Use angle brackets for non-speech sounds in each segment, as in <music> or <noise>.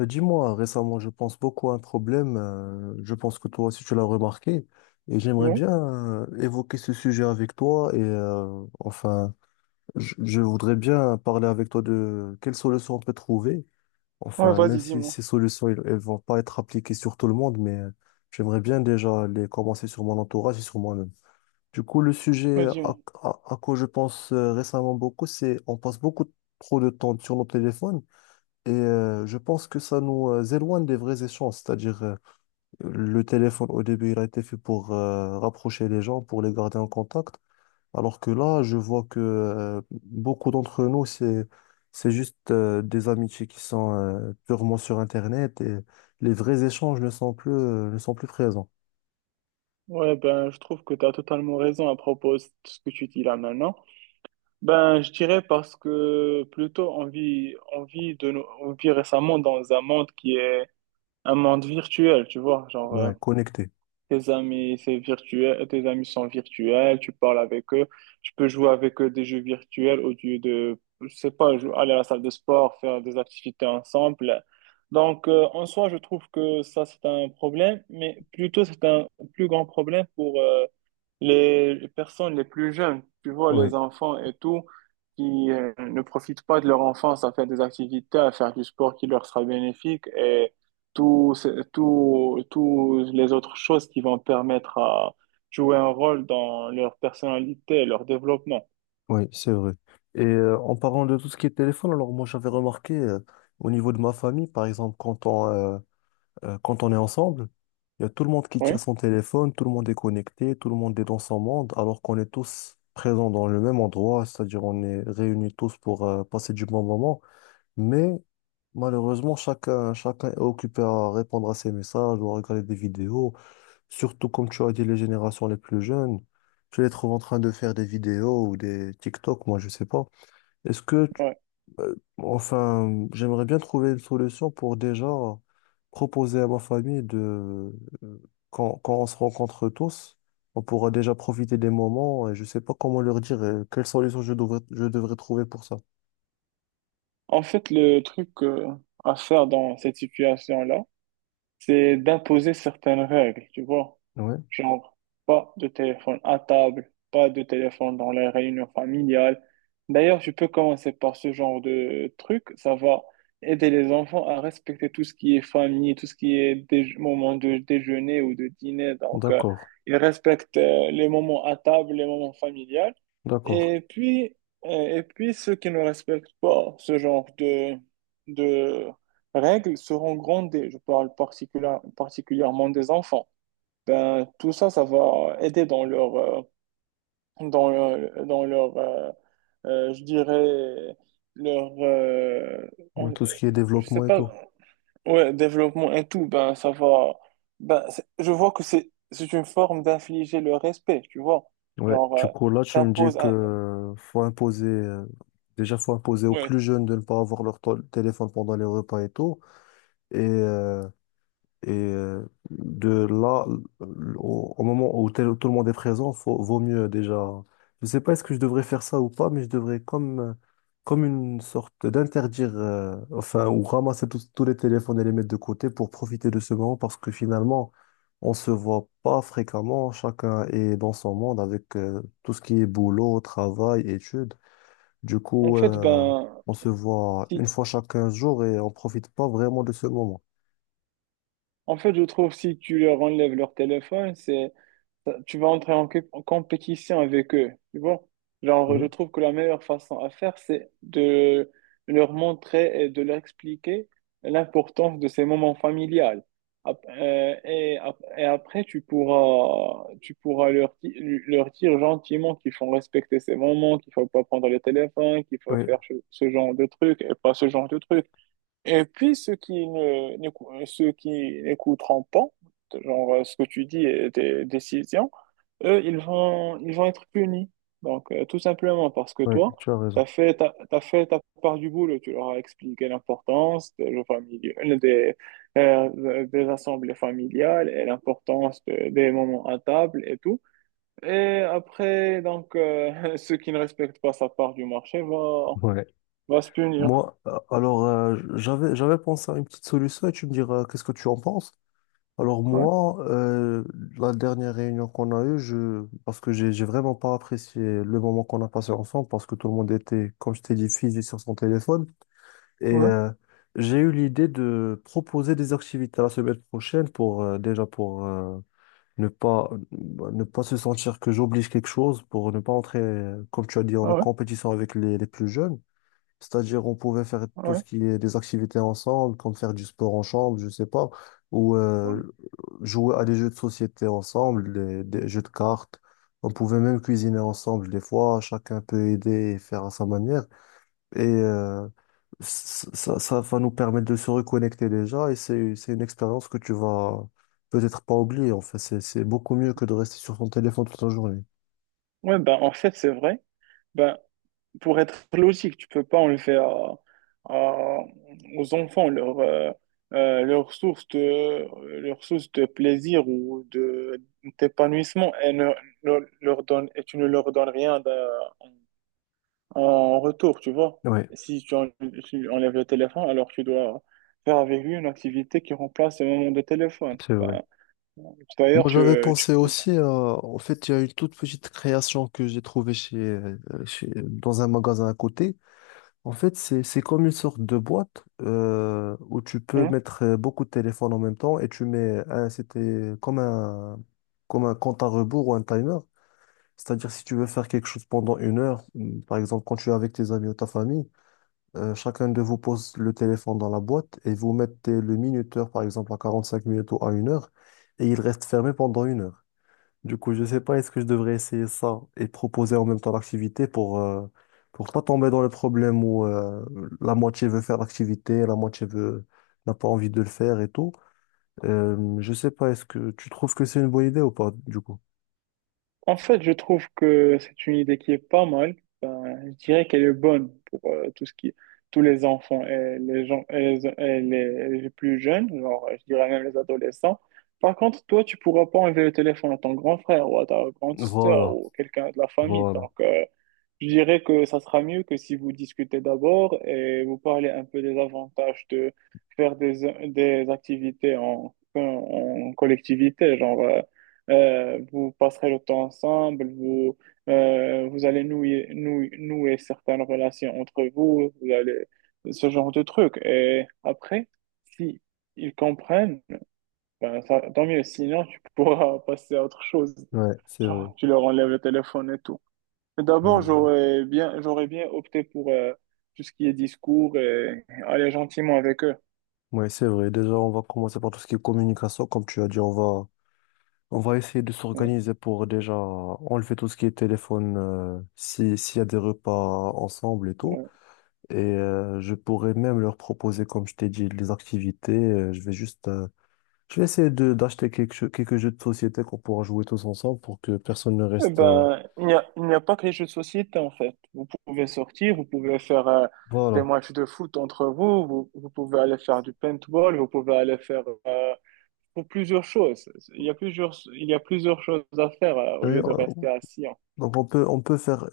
Dis-moi, récemment, je pense beaucoup à un problème. Je pense que toi aussi, tu l'as remarqué. Et j'aimerais Ouais. bien évoquer ce sujet avec toi. Et enfin, je voudrais bien parler avec toi de quelles solutions on peut trouver. Ouais, Enfin, même vas-y, si dis-moi. ces solutions, elles, elles vont pas être appliquées sur tout le monde, mais j'aimerais bien déjà les commencer sur mon entourage et sur moi-même. Du coup, le sujet Ouais, dis-moi. à quoi je pense récemment beaucoup, c'est on passe beaucoup trop de temps sur nos téléphones. Et je pense que ça nous éloigne des vrais échanges, c'est-à-dire le téléphone au début il a été fait pour rapprocher les gens, pour les garder en contact, alors que là je vois que beaucoup d'entre nous, c'est juste des amitiés qui sont purement sur Internet, et les vrais échanges ne sont plus présents, Ouais, ben, je trouve que tu as totalement raison à propos de ce que tu dis là maintenant. Ben, je dirais parce que plutôt on vit récemment dans un monde qui est un monde virtuel, tu vois. Ouais, connectés. Tes amis, c'est virtuel, tes amis sont virtuels, tu parles avec eux, tu peux jouer avec eux des jeux virtuels au lieu de, je sais pas, aller à la salle de sport, faire des activités ensemble. Donc, en soi, je trouve que ça, c'est un problème, mais plutôt, c'est un plus grand problème pour les personnes les plus jeunes, tu vois, Oui, les enfants et tout, qui ne profitent pas de leur enfance à faire des activités, à faire du sport qui leur sera bénéfique et tous ce- tous tous les autres choses qui vont permettre à jouer un rôle dans leur personnalité et leur développement. oui, c'est vrai. Et en parlant de tout ce qui est téléphone, alors moi j'avais remarqué au niveau de ma famille, par exemple quand on est ensemble, il y a tout le monde qui tient Oui, son téléphone, tout le monde est connecté, tout le monde est dans son monde, alors qu'on est tous présents dans le même endroit, c'est-à-dire on est réunis tous pour passer du bon moment. Mais malheureusement, chacun, chacun est occupé à répondre à ses messages ou à regarder des vidéos, surtout comme tu as dit, les générations les plus jeunes. Tu les trouves en train de faire des vidéos ou des TikTok, moi je sais pas. Est-ce que ouais. Enfin, j'aimerais bien trouver une solution pour déjà proposer à ma famille de, euh, quand on se rencontre tous, on pourra déjà profiter des moments, et je sais pas comment leur dire quelle solution je devrais trouver pour ça. En fait, le truc à faire dans cette situation-là, c'est d'imposer certaines règles, tu vois. Ouais, Genre, pas de téléphone à table, pas de téléphone dans les réunions familiales. D'ailleurs, tu peux commencer par ce genre de truc. Ça va aider les enfants à respecter tout ce qui est famille, tout ce qui est moment de déjeuner ou de dîner. Donc, d'accord, ils respectent les moments à table, les moments familiales. d'accord. Et puis, et puis, ceux qui ne respectent pas ce genre de règles seront grondés. Je parle particulièrement des enfants. Ben, tout ça, ça va aider dans leur, dans leur, dans leur je dirais, leur, Ouais, en- tout ce qui est je sais développement et pas, tout. ouais, développement et tout, ben, ça va, ben, je vois que c'est une forme d'infliger le respect, tu vois, Ouais, genre, du coup là tu me dis t'imposes un, que faut imposer, déjà faut imposer aux ouais, plus jeunes de ne pas avoir leur téléphone pendant les repas et tout, et Et euh, de là, au moment où tout le monde est présent, faut, vaut mieux déjà. Je sais pas est-ce que je devrais faire ça ou pas, mais je devrais comme une sorte d'interdire, enfin, ou ramasser tous les téléphones et les mettre de côté pour profiter de ce moment, parce que finalement, on se voit pas fréquemment. Chacun est dans son monde avec tout ce qui est boulot, travail, études. Du en coup, fait, ben, on se voit si, une fois chaque 15 jours et on profite pas vraiment de ce moment. en fait, je trouve si tu leur enlèves leur téléphone, tu vas entrer en en compétition avec eux, tu vois. Genre, Oui, je trouve que la meilleure façon à faire, c'est de leur montrer et de leur expliquer l'importance de ces moments familiales. Et après, tu pourras leur dire gentiment qu'il faut respecter ces moments, qu'il faut pas prendre le téléphone, qu'il faut oui. faire ce genre de trucs et pas ce genre de trucs. Et puis, ceux qui n'écouteront pas, genre ce que tu dis, tes décisions, eux, ils vont être punis. Donc, tout simplement parce que Ouais, toi, tu as raison. T'as fait ta part du boulot. Tu leur as expliqué l'importance des jeux familiaux, des assemblées familiales et des moments à table et tout. Et après, donc, <laughs> ceux qui ne respectent pas sa part du marché vont, Ouais. vont se punir. Moi, alors, j'avais pensé à une petite solution, et tu me diras qu'est-ce que tu en penses. Alors, Ouais, moi, la dernière réunion qu'on a eue, parce que j'ai vraiment pas apprécié le moment qu'on a passé ensemble, parce que tout le monde était, comme je t'ai dit, figé sur son téléphone. Et ouais, euh, j'ai eu l'idée de proposer des activités la semaine prochaine pour, déjà, pour ne pas, ne pas se sentir que j'oblige quelque chose, pour ne pas entrer, comme tu as dit, en ouais, compétition avec les plus jeunes. C'est-à-dire, on pouvait faire tout ouais. ce qui est des activités ensemble, comme faire du sport en chambre, je sais pas, ou Ouais. jouer à des jeux de société ensemble, des jeux de cartes. On pouvait même cuisiner ensemble des fois, chacun peut aider et faire à sa manière. Et euh, ça va nous permettre de se reconnecter déjà, et c'est une expérience que tu vas peut-être pas oublier. En fait, c'est beaucoup mieux que de rester sur ton téléphone toute la journée. Ouais, ben, en fait, c'est vrai. Ben, pour être logique, tu peux pas enlever à- aux enfants leur leur source de plaisir ou de d'épanouissement et ne leur donne, et tu ne leur donnes rien en retour, tu vois. Oui, Si tu, en- Si tu enlèves le téléphone, alors tu dois faire avec lui une activité qui remplace le moment de téléphone. c'est vrai. Ben, d'ailleurs, Moi, tu, j'avais tu pensé peux... aussi à... En fait, il y a une toute petite création que j'ai trouvée dans un magasin à côté. En fait, c'est comme une sorte de boîte où tu peux Hein. mettre beaucoup de téléphones en même temps, et c'était comme un compte à rebours ou un timer. C'est-à-dire, si tu veux faire quelque chose pendant une heure, par exemple, quand tu es avec tes amis ou ta famille, chacun de vous pose le téléphone dans la boîte et vous mettez le minuteur, par exemple, à 45 minutes ou à une heure, et il reste fermé pendant une heure. Du coup, je sais pas, est-ce que je devrais essayer ça et proposer en même temps l'activité pour pas tomber dans le problème où la moitié veut faire l'activité, la moitié veut n'a pas envie de le faire et tout. Euh, je sais pas, est-ce que tu trouves que c'est une bonne idée ou pas, du coup? En fait, je trouve que c'est une idée qui est pas mal. Je dirais qu'elle est bonne pour tous les enfants et les gens et les plus jeunes, genre, je dirais même les adolescents. Par contre, toi, tu pourras pas enlever le téléphone à ton grand frère ou à ta grande sœur Voilà, ou quelqu'un de la famille. voilà. Donc, je dirais que ça sera mieux que si vous discutez d'abord et vous parlez un peu des avantages de faire des activités en collectivité. Genre, vous passerez le temps ensemble, vous, vous allez nouer certaines relations entre vous, vous allez, ce genre de trucs. Et après, si ils comprennent, ben ça, tant mieux. Sinon, tu pourras passer à autre chose. Ouais, c'est vrai. Genre, tu leur enlèves le téléphone et tout. Mais- D'abord, euh, j'aurais bien opté pour tout ce qui est discours et aller gentiment avec eux. Ouais, c'est vrai. Déjà, on va commencer par tout ce qui est communication. Comme tu as dit, on va essayer de Ouais, s'organiser pour déjà enlever tout ce qui est téléphone, si, s'il y a des repas ensemble et tout. ouais. Je pourrais même leur proposer, comme je t'ai dit, les activités. Je vais juste, je vais essayer de d'acheter quelques jeux de société qu'on pourra jouer tous ensemble pour que personne ne Eh reste. Ben, il n'y a pas que les jeux de société, en fait. Vous pouvez sortir, vous pouvez faire des Voilà. matchs de foot entre vous, vous pouvez aller faire du paintball, vous pouvez aller faire pour plusieurs choses. Il y a plusieurs choses à faire Et, au lieu de rester assis, hein. donc on peut faire,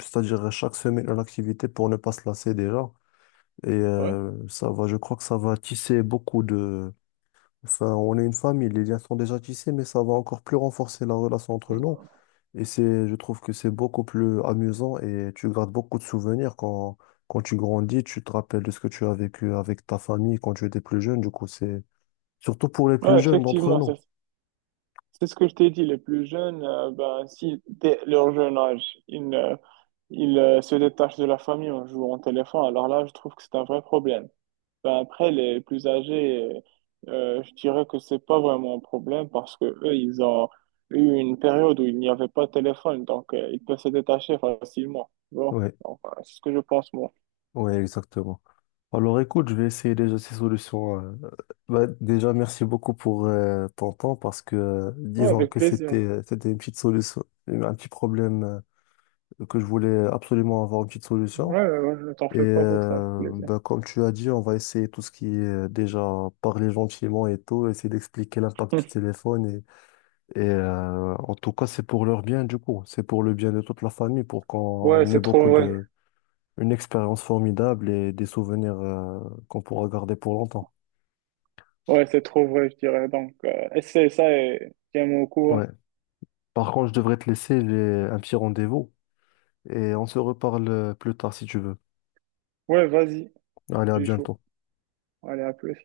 c'est-à-dire chaque semaine une activité pour ne pas se lasser déjà. Ouais. Ça va, je crois que ça va tisser beaucoup de. Enfin, on est une famille, les liens sont déjà tissés, mais ça va encore plus renforcer la relation entre nous. Et je trouve que c'est beaucoup plus amusant et tu gardes beaucoup de souvenirs quand, tu grandis, tu te rappelles de ce que tu as vécu avec ta famille quand tu étais plus jeune. Du coup, c'est surtout pour les plus Ouais, jeunes d'entre effectivement, nous. c'est ce que je t'ai dit. Les plus jeunes, ben, si dès leur jeune âge, ils ne Il se détache de la famille en jouant au téléphone. Alors là, je trouve que c'est un vrai problème. Ben, après, les plus âgés, je dirais que c'est pas vraiment un problème parce que eux, ils ont eu une période où il n'y avait pas de téléphone, donc ils peuvent se détacher facilement. Bon, Oui, enfin, c'est ce que je pense, moi. oui, exactement. Alors écoute, je vais essayer déjà ces solutions. Bah, déjà, merci beaucoup pour ton temps, parce que Ouais, disons avec que c'était, plaisir. c'était une petite solution, un petit problème que je voulais absolument avoir une petite Ouais, solution. ouais, ouais, ne t'en fais pas pour ça, avec plaisir. Bah, comme tu as dit, on va essayer tout ce qui est déjà parler gentiment et tout, essayer d'expliquer l'impact du <laughs> téléphone. En tout cas, c'est pour leur bien du coup, c'est pour le bien de toute la famille, pour Ouais, qu'on ait c'est trop beaucoup vrai. de, une expérience formidable et des souvenirs qu'on pourra garder pour longtemps. Ouais, c'est trop vrai, je dirais. Donc, essaie ça et tiens-moi au Ouais. courant. Par contre, je devrais te laisser, j'ai un petit rendez-vous et on se reparle plus tard si tu veux. Ouais, vas-y, Allez, à je suis chaud. bientôt. Allez, à plus.